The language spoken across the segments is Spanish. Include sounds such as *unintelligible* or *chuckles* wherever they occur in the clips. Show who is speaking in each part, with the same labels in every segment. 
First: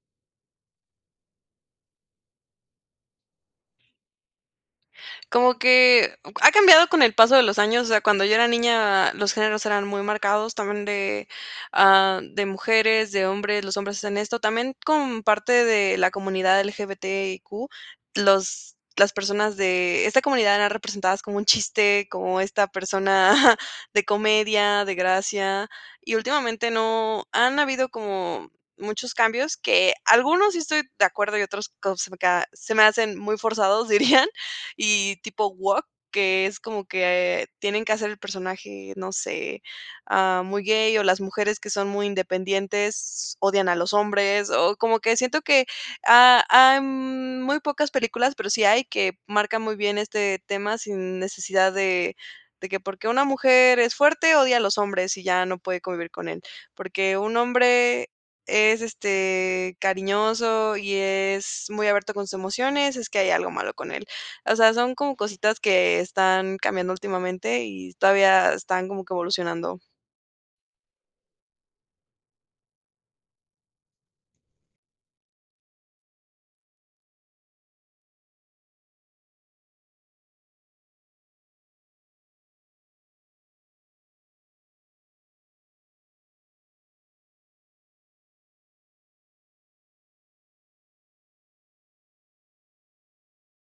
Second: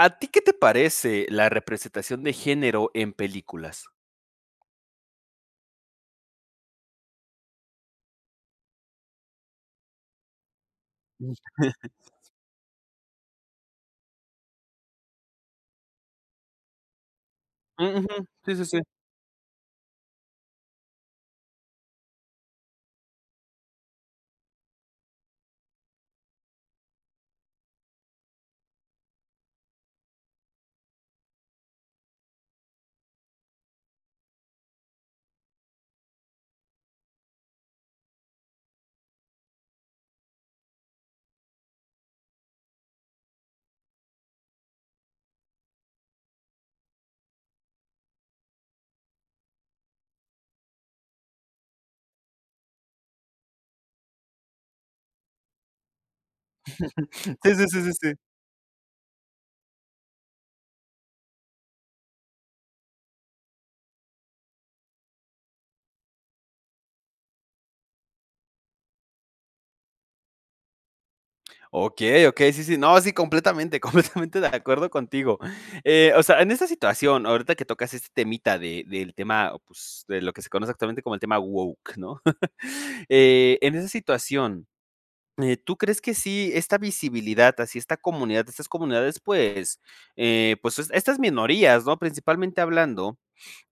Speaker 1: ¿A ti qué te parece la representación de género en películas?
Speaker 2: Como que o ca ha cambiado con el paso de los años. O sea, cuando yo era niña, los géneros eran muy marcados también de, ah,
Speaker 1: *chuckles*
Speaker 2: de mujeres, de hombres, los hombres hacen esto también como parte de la comunidad LGBTIQ,
Speaker 1: Ujú. Sí, sí,
Speaker 2: los
Speaker 1: sí.
Speaker 2: las personas de esta comunidad eran representadas como un chiste, como esta persona, *chuckles* de comedia, de gracia. Y últimamente no han habido como muchos cambios que algunos sí estoy de acuerdo, y otros co se me ca se me hacen muy forzados, dirían y tipo woke, que es como que tienen que hacer el personaje, no sé, ah, muy gay o las mujeres que son muy independientes, odian a los hombres o como que siento que ha hay muy pocas películas, pero sí hay que marcan muy bien este tema sin necesidad de de que: "Porque una mujer es fuerte, odia a los hombres, y ya no puede convivir con él". "Porque un
Speaker 1: *chuckles* Sí, sí, sí, sí,
Speaker 2: hombre
Speaker 1: sí.
Speaker 2: es, este, cariñoso y es muy abierto con sus emociones, es que hay algo malo con él". O sea, son como cositas que están cambiando últimamente y todavía están como que evolucionando.
Speaker 1: Okey, Okey, sí, sí. No, sí, completamente, completamente de acuerdo contigo. Eh, o sea, en esta situación, ahorita que tocas este temita de del tema, pues de lo que se conoce actualmente como el tema woke, ¿no?, *chuckles* eh, en esa situación, eh, ¿tú crees que sí esta visibilidad, así esta comunidad, estas comunidades, pues eh, pues es estas minorías, ¿no?, principalmente hablando.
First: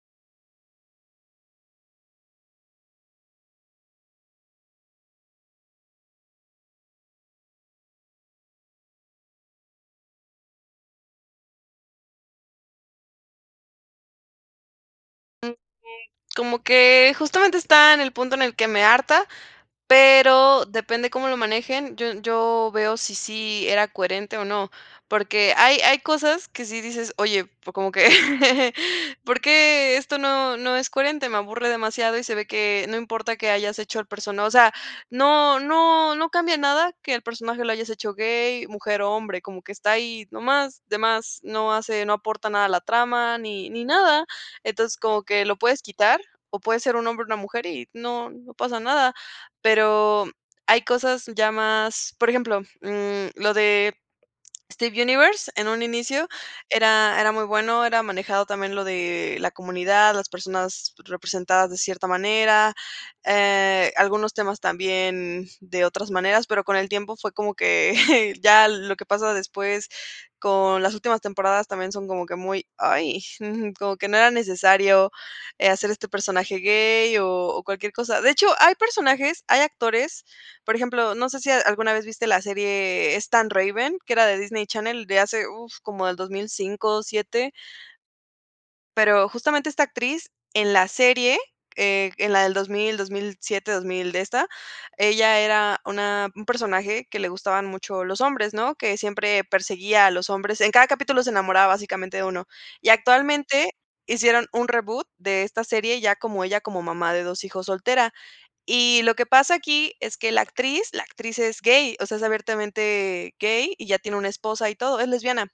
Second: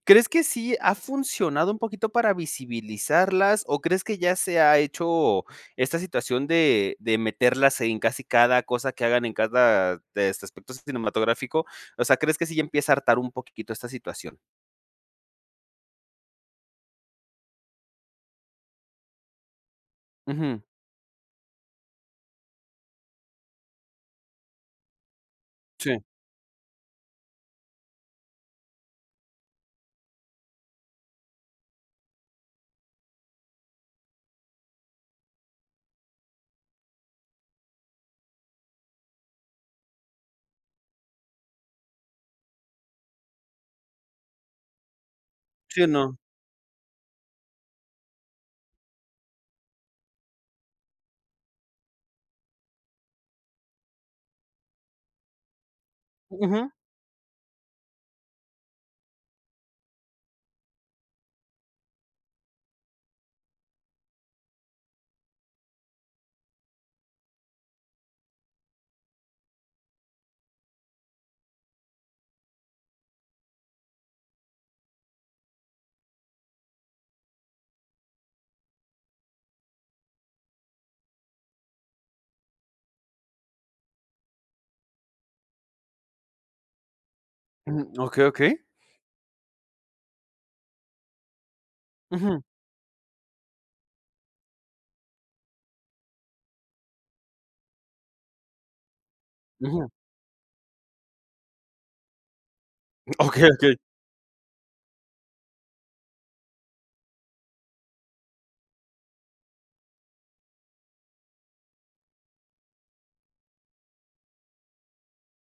Speaker 1: ¿Crees que sí ha funcionado un poquito para visibilizarlas o crees que ya se ha hecho esta situación de de meterlas en casi cada cosa que hagan en cada de este aspecto cinematográfico? O sea, ¿crees que sí ya empieza a hartar un poquitito esta situación?
Speaker 2: *unintelligible* como que justamente está en el punto en el que me harta,
Speaker 1: Ujú.
Speaker 2: pero depende de cómo lo manejen. Yo yo veo si sí era coherente o no, porque hay
Speaker 1: Sí.
Speaker 2: hay cosas que si dices: "Oye, pues como que *chuckles* ¿Por qué esto no, no es coherente?". Me aburre demasiado y se ve que no importa que hayas hecho el persona o sea, no no no cambia nada que el personaje lo hayas hecho gay, mujer o hombre, como que está ahí nomás, de más, no hace, no aporta nada a la trama ni ni nada. Entonces como que lo puedes
Speaker 1: Sí, no.
Speaker 2: quitar, o puede ser un hombre o una mujer y no, no pasa nada. Pero hay cosas ya más, por ejemplo, mm, lo de Steven Universe en un inicio
Speaker 1: Ujú.
Speaker 2: era era muy bueno. Era manejado también lo de la comunidad, las personas representadas de cierta manera, eh, algunos temas también de otras maneras, pero con el tiempo fue como que *chuckles* ya lo que pasa después con las últimas temporadas también son como que muy, ay, *chuckles* como que no era necesario, eh, hacer este personaje gay o o cualquier cosa. De hecho, hay personajes, hay actores, por ejemplo, no sé si a alguna vez viste la serie Es tan Raven, que era de Disney Channel de hace uf, como del 2005, 7.
Speaker 1: Mm, okey, okey.
Speaker 2: Pero justamente esta actriz en la serie, eh, en la
Speaker 1: Ujú.
Speaker 2: del 2000, 2007, 2000 de esta, ella era una un personaje que le gustaban mucho los hombres, ¿no?, que siempre
Speaker 1: Ujú.
Speaker 2: perseguía a los hombres. En cada capítulo se enamoraba básicamente de 1 y
Speaker 1: Okey,
Speaker 2: actualmente
Speaker 1: okey.
Speaker 2: hicieron un reboot de esta serie ya como ella como mamá de 2 hijos soltera. Y lo que pasa aquí es que la actriz, la actriz es gay, o sea, es abiertamente gay y ya tiene una esposa y todo, es lesbiana.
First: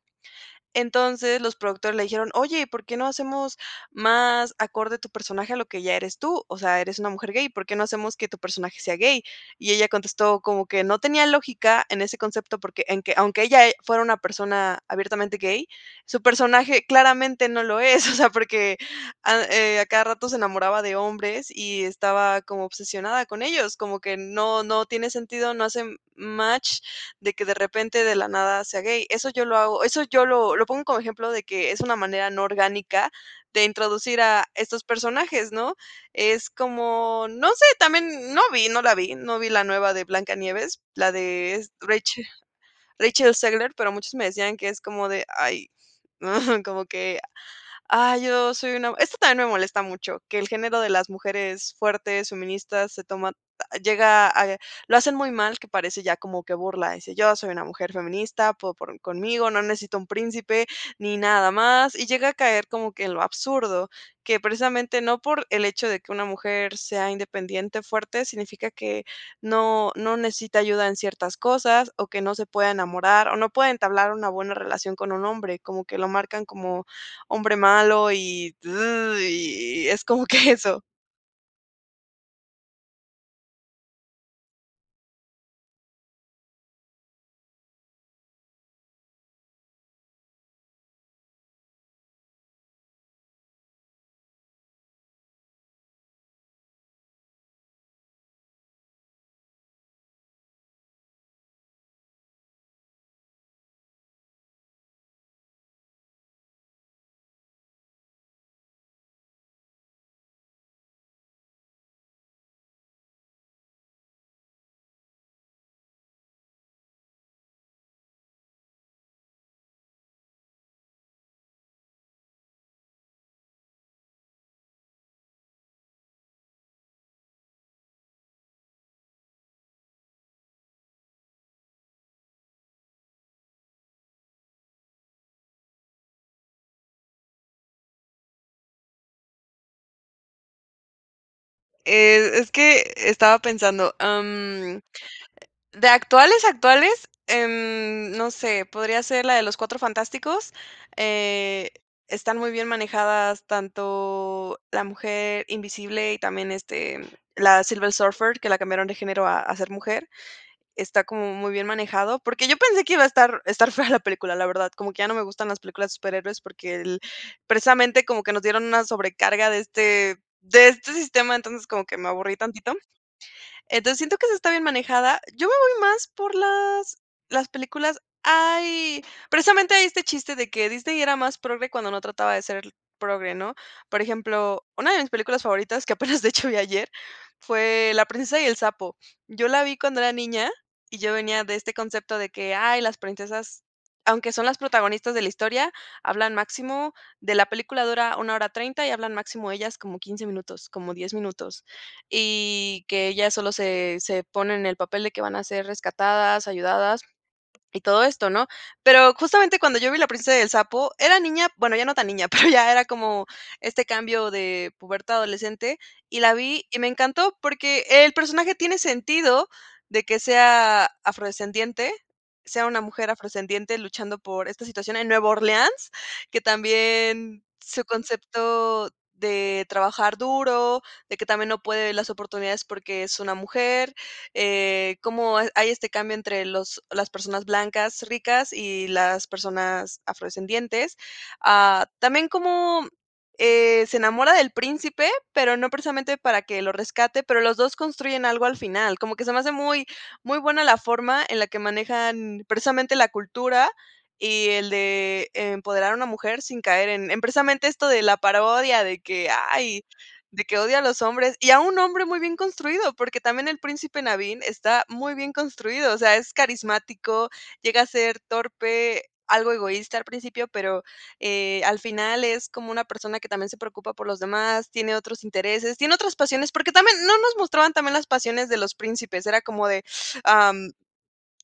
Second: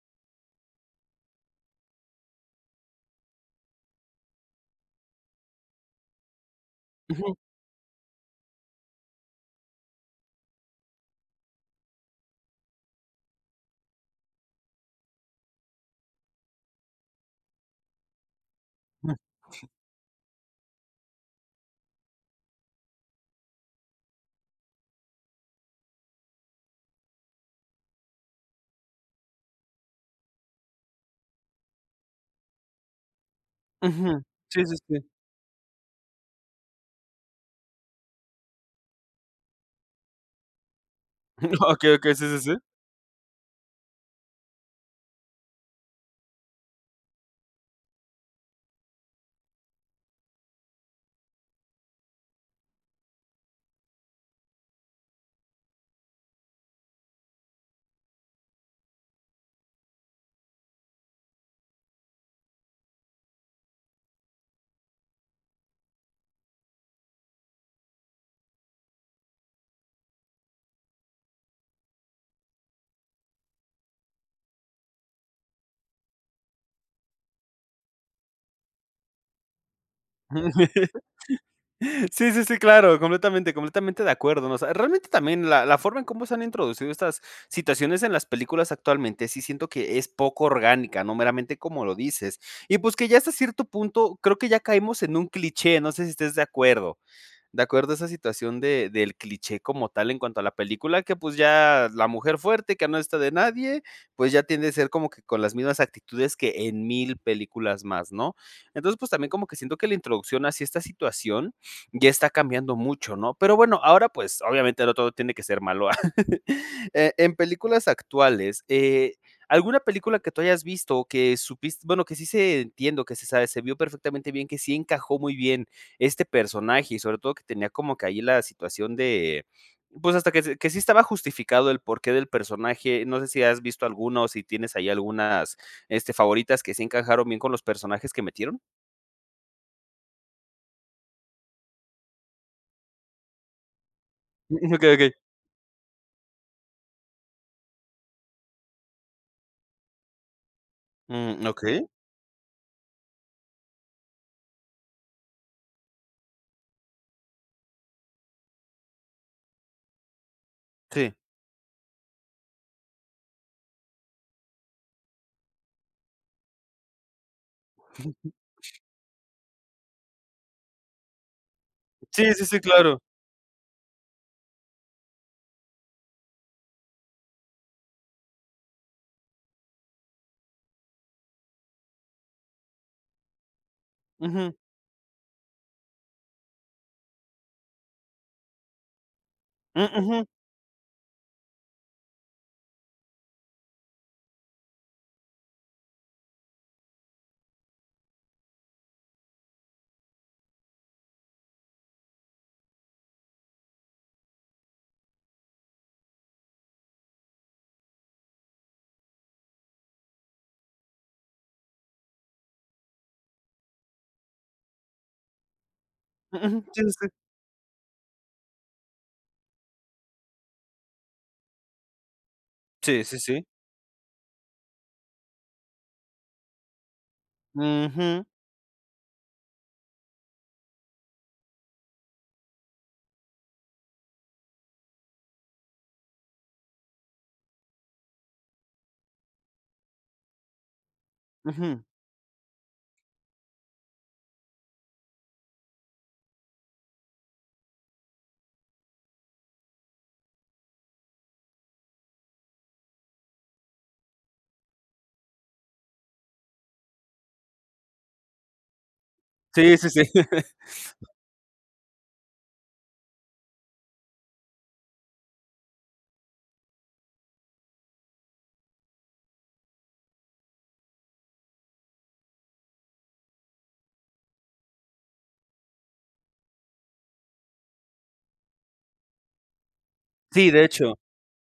Speaker 2: Entonces, los productores le dijeron: "Oye, ¿por qué no hacemos más acorde tu personaje a lo que ya eres tú, o sea, eres una mujer
Speaker 1: Ujú.
Speaker 2: gay. ¿Por qué no hacemos que tu personaje sea gay? Y ella contestó como que no tenía lógica en ese concepto porque en que aunque ella e fuera una persona abiertamente gay, su personaje claramente no lo es. *chuckles* O sea, porque
Speaker 1: Jum.
Speaker 2: a eh, a cada rato se enamoraba de hombres y estaba como obsesionada con ellos como que no, no tiene sentido, no hace match de que de repente de la nada sea gay. Eso yo lo hago eso yo lo lo pongo como ejemplo de que es una manera no orgánica de introducir
Speaker 1: Ujú.
Speaker 2: a
Speaker 1: Sí, sí,
Speaker 2: estos
Speaker 1: sí.
Speaker 2: personajes, ¿no? Es como, no sé, también no vi, no la vi, no vi la nueva de Blanca Nieves, la de es
Speaker 1: *chuckles* Okey, okey. Sí,
Speaker 2: Rachel
Speaker 1: sí, sí.
Speaker 2: Rachel Zegler, pero muchos me decían que es como de: "Ay,", *chuckles* como que: "Ay, yo soy una", esto también me molesta mucho que el género de las mujeres fuertes, feministas se toma llega a lo hacen muy mal que parece ya como que burla dice yo soy una mujer feminista po por conmigo, no necesito un príncipe ni nada más y llega a caer como que en lo absurdo que precisamente no por el hecho de que una mujer sea independiente, fuerte, significa que no, no necesita ayuda en ciertas cosas o que no se pueda enamorar o no pueda entablar una buena relación con un hombre, como que lo marcan como hombre malo y y es como que eso.
Speaker 1: *chuckles* Sí, sí, sí, claro, completamente, completamente de acuerdo. O sea, realmente también la la forma en cómo se han introducido estas situaciones en las películas actualmente sí, siento que es poco orgánica, no meramente como lo dices y pues que ya hasta cierto punto, creo que ya caemos en un cliché. No sé si estés de acuerdo. De acuerdo a esa situación de del cliché como tal en cuanto a la película que pues ya la mujer fuerte que no está de nadie, pues ya tiende a ser como que con las mismas actitudes que en 1000 películas más, ¿no? Entonces, pues también como que siento que la introducción hacia esta situación ya está cambiando mucho, ¿no?, pero bueno, ahora, pues obviamente no todo tiene que ser malo. *chuckles* Eh, en películas actuales, eh, alguna película que tú hayas visto que supis bueno, que sí se entiendo o que se sabe, se vio perfectamente bien que sí encajó muy bien este personaje y sobre todo, que tenía como que ahí la situación de, pues hasta que se que sí estaba justificado el porqué del personaje. No sé si has visto alguno o si tienes ahí algunas, este, favoritas que si encajaron bien con los personajes que metieron.
Speaker 2: Eh, es que, estaba pensando, am,
Speaker 1: *chuckles* Okey, okey.
Speaker 2: de actuales, actuales, em, no sé, podría ser la de Los Cuatro Fantásticos,
Speaker 1: Mm,
Speaker 2: eh,
Speaker 1: Okey.
Speaker 2: están muy bien manejadas tanto, La Mujer Invisible y también este, la Silver Surfer, que la cambiaron de género a a ser mujer. Está
Speaker 1: Sí.
Speaker 2: como muy bien manejado, porque yo pensé que iba a estar estar fea la película, la verdad, como que ya no me gustan las películas de superhéroes porque el precisamente como que nos dieron
Speaker 1: *chuckles*
Speaker 2: una sobrecarga de este de este sistema. Entonces como que me
Speaker 1: Sí,
Speaker 2: aburrí
Speaker 1: sí, sí,
Speaker 2: tantito.
Speaker 1: claro.
Speaker 2: Entonces siento que sí está bien manejada. Yo me voy más por las las películas Ay, precisamente hay este chiste de que: "Disney era más progre cuando no trataba de ser progre", ¿no? Por
Speaker 1: Ujú.
Speaker 2: ejemplo, una de mis películas favoritas, que apenas de hecho vi ayer, fue La Princesa y el Sapo. Yo la vi
Speaker 1: Mm,
Speaker 2: cuando era
Speaker 1: Ujú.
Speaker 2: niña y yo venía de este concepto de que: "Ay, las princesas, aunque son las protagonistas de la historia, hablan máximo, de". La película dura 1 hora 30 y hablan máximo ellas como 15 minutos, como 10 minutos. Y que ellas solo se se ponen en el papel de que van a ser rescatadas, ayudadas y todo esto, ¿no? Pero justamente cuando yo vi La Princesa y el Sapo, era niña, bueno, ya no tan niña, pero ya era como este cambio de pubertad adolescente y la
Speaker 1: Ujú.
Speaker 2: vi y
Speaker 1: Sí,
Speaker 2: me
Speaker 1: sí, sí.
Speaker 2: encantó porque el personaje tiene sentido de que sea afrodescendiente, sea una
Speaker 1: Sí,
Speaker 2: mujer
Speaker 1: sí, sí.
Speaker 2: afrodescendiente luchando por esta situación en Nueva Orleans, que también su
Speaker 1: Ujú.
Speaker 2: concepto de trabajar duro, de que también no puede las oportunidades porque es una mujer, eh, como ha hay este cambio entre los las personas blancas ricas y las personas afrodescendientes,
Speaker 1: Ujú.
Speaker 2: ah, también como, eh, se enamora del príncipe, pero no precisamente para que lo rescate, pero los 2 construyen algo al final, como que se me hace muy muy buena la forma en la que manejan precisamente la cultura y el de empoderar a una mujer sin caer en en precisamente esto de la parodia de que:
Speaker 1: Sí,
Speaker 2: "Ay",
Speaker 1: sí, sí.
Speaker 2: de
Speaker 1: *chuckles*
Speaker 2: que: "Odia a los hombres y a un hombre muy bien construido", porque también el Príncipe Nabín está muy bien construido. O sea, es carismático, llega a ser torpe, algo egoísta al principio, pero, eh, al final es como una persona que también se preocupa por los demás. Tiene otros intereses, tiene otras pasiones porque también, no nos mostraban también las pasiones de los príncipes. Era como de:
Speaker 1: Sí, de
Speaker 2: "Am,
Speaker 1: hecho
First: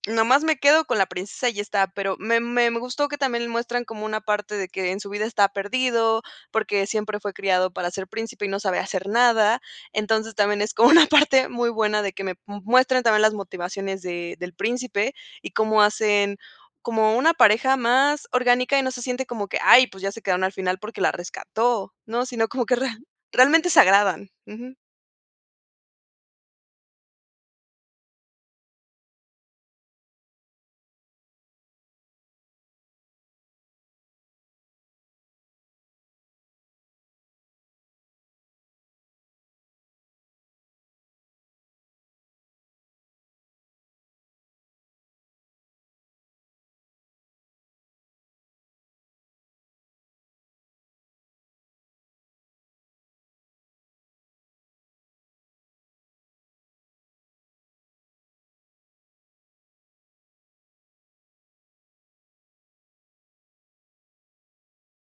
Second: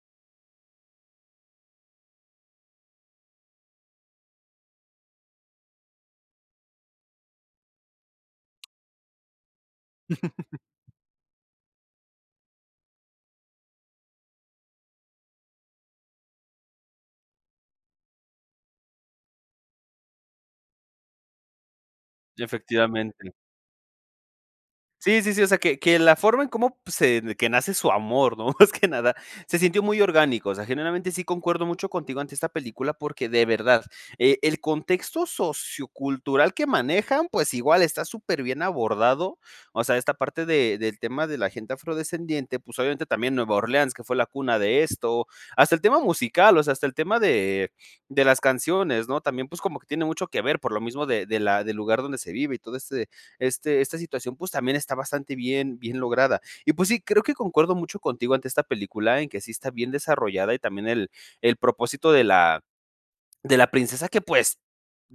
Speaker 2: nomás me quedo con la princesa y ya está", pero me me me gustó que también muestran como una parte de que: "En su vida está perdido, porque siempre fue criado para ser Príncipe y no sabe hacer nada". Entonces
Speaker 1: *laughs*
Speaker 2: también es como una parte muy buena, de que me m muestren también las motivaciones de del Príncipe y cómo hacen, como una pareja más orgánica y no se siente como que: "Ay, pues ya se quedaron al final porque la rescató". No, sino como que real
Speaker 1: Efectivamente.
Speaker 2: realmente se agradan. Ujú.
Speaker 1: Sí, sí, sí, o sea, que que la forma en como pues, se de que nace su amor, ¿no?, más que nada, se sintió muy orgánico, o sea, generalmente, sí concuerdo mucho contigo ante esta película, porque de verdad, eh, el contexto sociocultural que manejan, pues igual está superbién abordado. O sea, esta parte de del tema de la gente afrodescendiente, pues obviamente también Nueva Orleans que fue la cuna de esto, hasta el tema musical, o sea, hasta el tema de de las canciones, ¿no?, también, pues como que tiene mucho que ver, por lo mismo de de la del lugar donde se vive y todo este este esta situación, pues también está bastante bien, bien lograda. Y pues sí, creo que concuerdo mucho contigo ante esta película, en que sí está bien desarrollada, y también el el propósito de la de la princesa que pues,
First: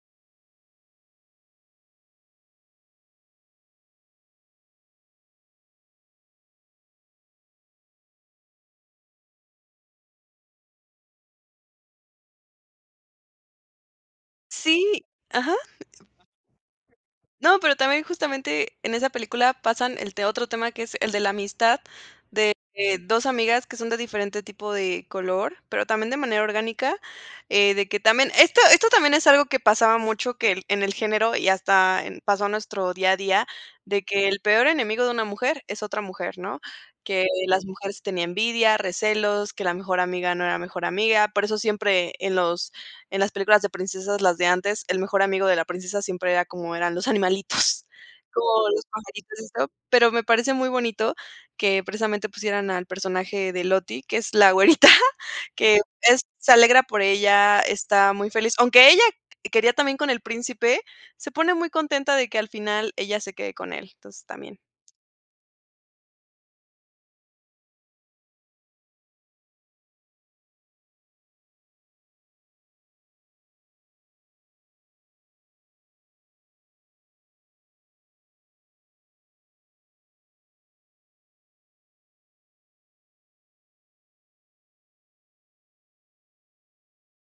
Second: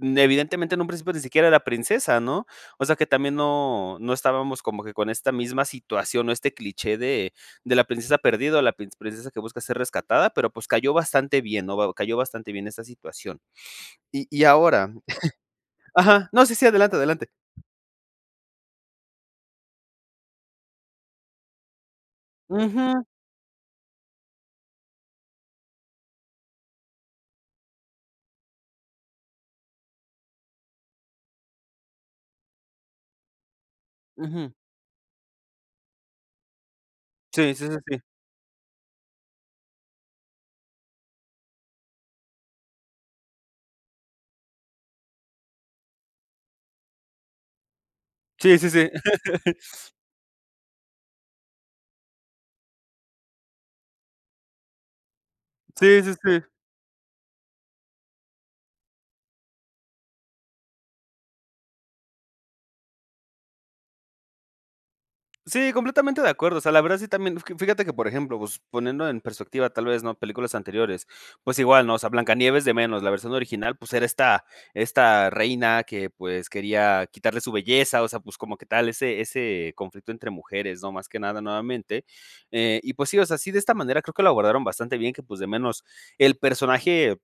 Speaker 1: evidentemente, en un principio ni siquiera era princesa, ¿no? O sea, que también no no estábamos como que con esta misma situación o este cliché de de la princesa perdida o la princ princesa que busca ser rescatada, pero pues, cayó bastante bien, ¿no?, cayó bastante bien esta situación. Y y ahora
Speaker 2: Sí, ajá
Speaker 1: *chuckles* Ajá, no, sí, sí, adelante, adelante.
Speaker 2: No, pero también, justamente, en esa película pasan él te otro tema que es el de la amistad, de que
Speaker 1: Ujú.
Speaker 2: 2 amigas que son de diferente tipo de color, pero también de manera orgánica, eh, de que también esto esto también es algo que pasaba mucho que el en el género y hasta en pasó nuestro día a día, de que el
Speaker 1: Ujú.
Speaker 2: peor enemigo de una mujer es otra mujer, ¿no?, que
Speaker 1: Sí,
Speaker 2: las
Speaker 1: sí, sí, sí.
Speaker 2: mujeres tiene envidia, recelos, que la mejor amiga no era la mejor amiga. Por eso siempre en los en las películas de princesas, las de antes, el mejor amigo de la princesa siempre era como eran los animalitos,
Speaker 1: Sí,
Speaker 2: o
Speaker 1: sí,
Speaker 2: los
Speaker 1: sí.
Speaker 2: pajaritos y
Speaker 1: *laughs*
Speaker 2: esto, pero me parece muy bonito que precisamente pusieran al personaje de Lottie, que es la güerita que
Speaker 1: Sí, sí,
Speaker 2: es
Speaker 1: sí.
Speaker 2: se alegra por ella, está muy feliz, aunque ella quería también con el príncipe, se pone muy contenta de que al final, ella se quede con él, entonces, también.
Speaker 1: Sí, completamente de acuerdo. O sea, la verdad sí, también Fíjate que, por ejemplo, pues, poniendo en perspectiva, tal vez, ¿no?, películas anteriores. Pues, igual, ¿no?, o sea, Blanca Nieves de menos la versión original, pues, era esta esta reina que, pues, quería quitarle su belleza. O sea, pues, como que tal ese ese conflicto entre mujeres, ¿no?, más que nada nuevamente. Eh, y pues sí, o sea, sí, de esta manera, creo que lo abordaron bastante bien, que pues, de menos el personaje,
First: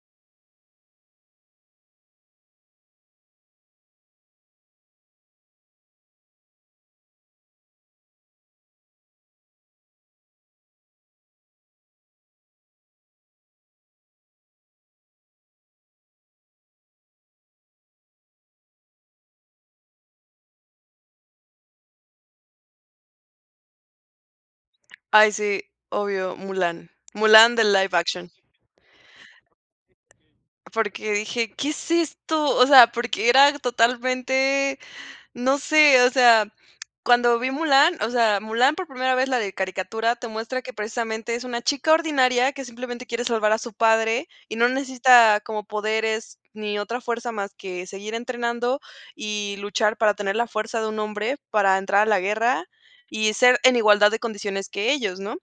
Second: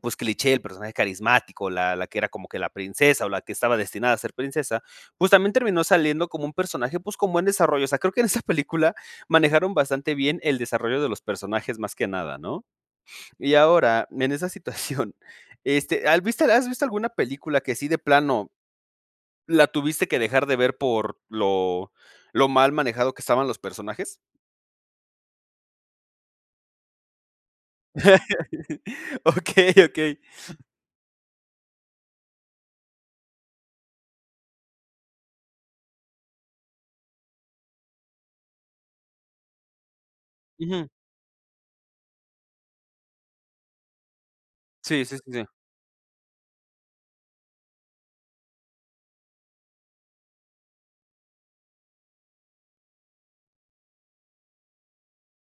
Speaker 1: pues, cliché, el personaje carismático, la la que era como que la princesa, o la que estaba destinada a ser princesa. Pues, también terminó saliendo como un personaje, pues, con buen desarrollo. O sea, creo que en esa película manejaron bastante bien el desarrollo de los personajes, más que nada, ¿no? *sniffs* Y ahora, en esa situación este, ¿has visto has visto alguna película que sí de plano, la tuviste que dejar de ver por lo lo mal manejado que estaban los personajes?
Speaker 2: Ay sí, obvio, Mulán, Mulán del live action.
Speaker 1: *laughs* Okey, okey.
Speaker 2: Porque dije, ¿qué es esto? O sea, porque era totalmente, no sé, o sea, cuando vi Mulán o sea, Mulán por primera vez la de caricatura, te muestra que
Speaker 1: Ujú.
Speaker 2: precisamente es una chica ordinaria que simplemente quiere salvar a su padre y no
Speaker 1: Sí, sí, sí,
Speaker 2: necesita
Speaker 1: sí.
Speaker 2: como poderes, ni otra fuerza más que seguir entrenando, y luchar para tener la fuerza de un hombre para entrar a la guerra, y ser en igualdad de condiciones que ellos, ¿no?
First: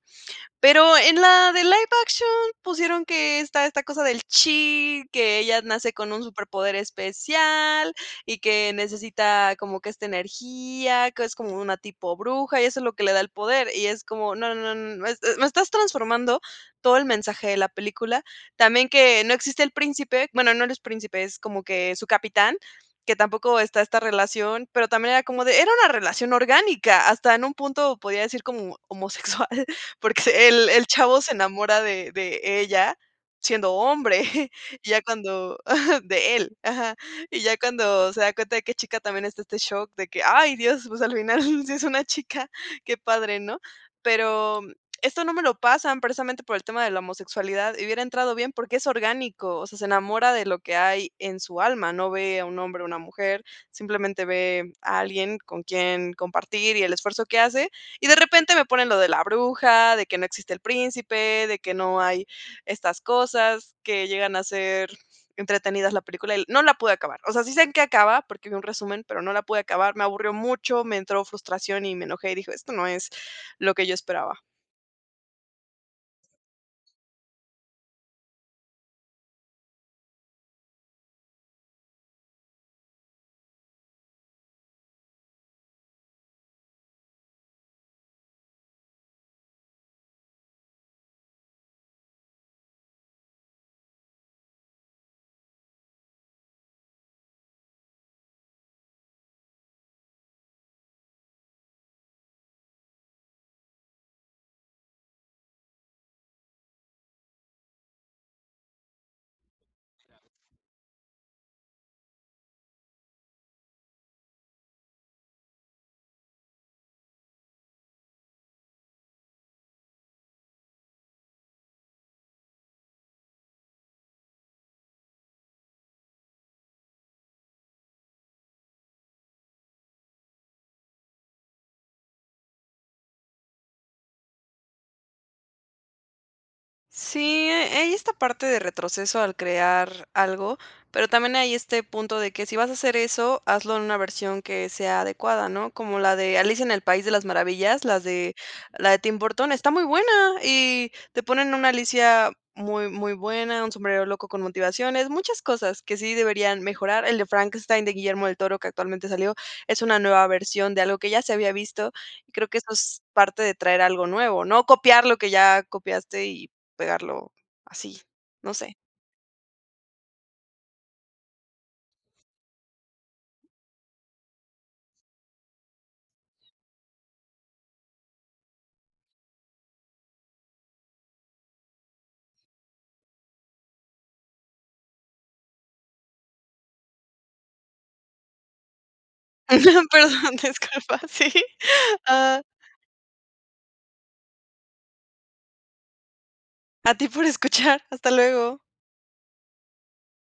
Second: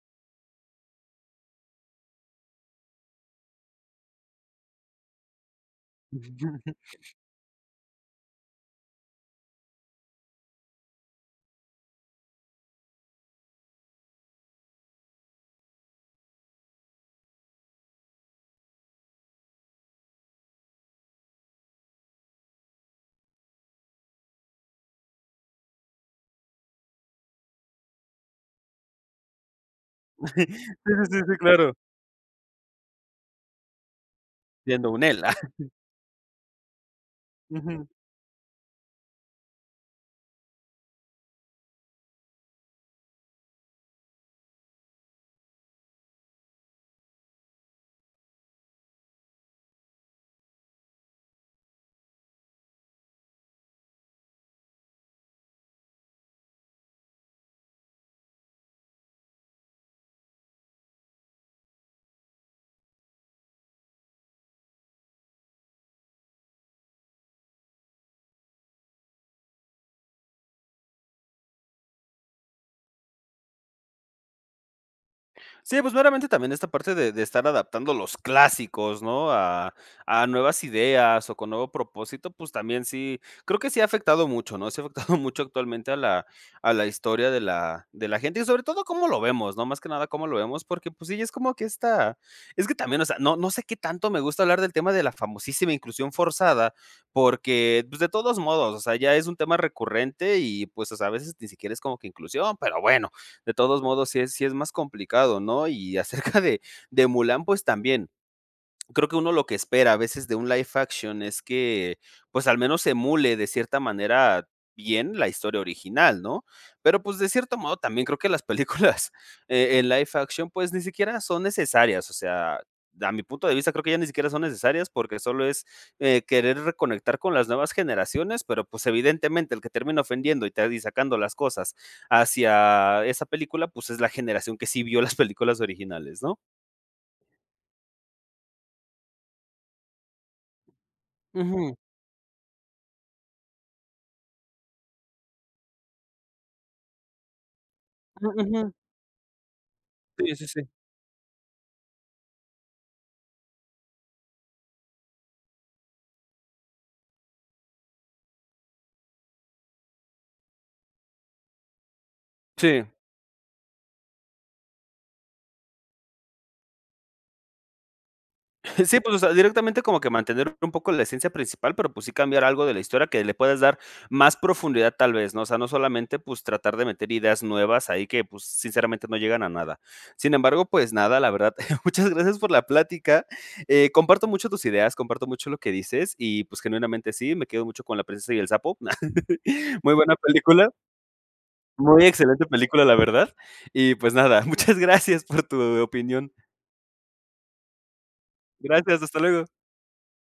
Speaker 2: Pero en la de live action pusieron que esta esta cosa del chi, que ella nace con un superpoder especial y que necesita como que esta energía, que es como una tipo bruja, y eso es lo que le da el poder. Y es como no, no, no, no es, eh, me estás transformando todo el mensaje de la película. También que no existe el príncipe, bueno no, no es príncipe, es como que, es su capitán, que tampoco está esta relación, pero también era como de, era una relación orgánica, hasta en un punto podría decir como homosexual, porque el
Speaker 1: *chuckles*
Speaker 2: el
Speaker 1: Sí, sí, sí,
Speaker 2: chavo se
Speaker 1: sí, claro.
Speaker 2: enamora de de ella siendo hombre *chuckles*
Speaker 1: Siendo
Speaker 2: y ya
Speaker 1: un él.
Speaker 2: cuando
Speaker 1: *chuckles*
Speaker 2: ajá, de él, ajá. Y ya
Speaker 1: Ujú.
Speaker 2: cuando se da cuenta de que es chica también está este shock de que, ay, Dios, pues, al final sí es una chica. Qué padre, ¿no? Pero esto no me lo pasan precisamente por el tema de la homosexualidad, y hubiera entrado bien, porque es orgánico. O sea, se enamora de lo que hay en su alma. No ve a un hombre o una mujer, simplemente ve a alguien con quien compartir y el esfuerzo que hace y de repente me ponen lo de la bruja, de que no existe el príncipe, de que no hay estas cosas que llegan a ser entretenidas la película, y no la pude acabar. O sea, sí sé en qué acaba porque vi un resumen, pero no la pude acabar. Me aburrió mucho, me entró frustración y me enojé, y dije: "Esto no es lo que yo esperaba".
Speaker 1: Sí, pues veramente también esta parte de de estar adaptando los clásicos, ¿no?, a a nuevas ideas, o con nuevo propósito, pues también sí, creo que sí ha afectado mucho, ¿no?, si ha afectado mucho actualmente a la a la historia de la de la gente. Y sobre todo, cómo lo vemos, ¿no?, más que nada, cómo lo vemos. Porque pues sí, ya es como que esta es que también, o sea, no no sé qué tanto me gusta hablar del tema de la famosísima inclusión forzada, porque pues de todos modos, o sea, ya es un tema recurrente y, pues o sea, a veces ni siquiera es como que inclusión, pero bueno, de todos modos, sí es sí es más complicado, ¿no? Y acerca de de Mulán, pues también. Creo que uno lo que espera a veces de un live action es que, pues al menos emule de cierta manera bien, la historia original, ¿no? Pero pues de cierto modo, también creo que las películas en en live action, pues ni siquiera son necesarias. O sea, da mi punto de vista, creo que ya ni siquiera son necesarias porque solo es, eh, querer reconectar con las nuevas generaciones, pero pues evidentemente el que termina ofendiendo y está ahí sacando las cosas hacia esa película, pues es la generación que sí vio las películas originales, ¿no?
Speaker 2: Sí, eh, hay esta parte de retroceso al crear algo, pero también hay
Speaker 1: Ujú.
Speaker 2: este punto de que si vas a hacer eso, hazlo en una versión que sea adecuada, ¿no?, como la de Alicia en el País de las Maravillas, las
Speaker 1: Ah,
Speaker 2: de
Speaker 1: ujú.
Speaker 2: la de Tim Burton, está muy buena
Speaker 1: Sí, sí, sí.
Speaker 2: y te ponen una Alicia muy, muy buena, un sombrerero loco con motivaciones, muchas cosas que sí deberían mejorar. El de Frankenstein de Guillermo del Toro, que actualmente salió, es una nueva versión de algo que ya se había visto y creo que eso
Speaker 1: Sí.
Speaker 2: es parte de traer algo nuevo, no copiar lo que ya copiaste y pegarlo así, no sé.
Speaker 1: *chuckles* Sí, pues o sea, directamente como que mantener un poco la esencia principal, pero pues sí, cambiar algo de la historia que le puedes dar más profundidad tal vez, ¿no? O sea, no solamente pues tratar de meter ideas nuevas ahí que pues sinceramente, no llegan a nada. Sin embargo, pues nada, la verdad muchas gracias por la plática, eh, comparto mucho tus ideas comparto mucho lo que dices y pues genuinamente sí, me quedo mucho con La Princesa y el Sapo, *laughs*
Speaker 2: *laughs*
Speaker 1: muy buena
Speaker 2: Perdón,
Speaker 1: película.
Speaker 2: disculpa, sí,
Speaker 1: Muy
Speaker 2: ah
Speaker 1: excelente película, la verdad y pues nada. Muchas gracias por tu opinión.
Speaker 2: A ti por escuchar. Hasta luego.
Speaker 1: Gracias. Hasta luego.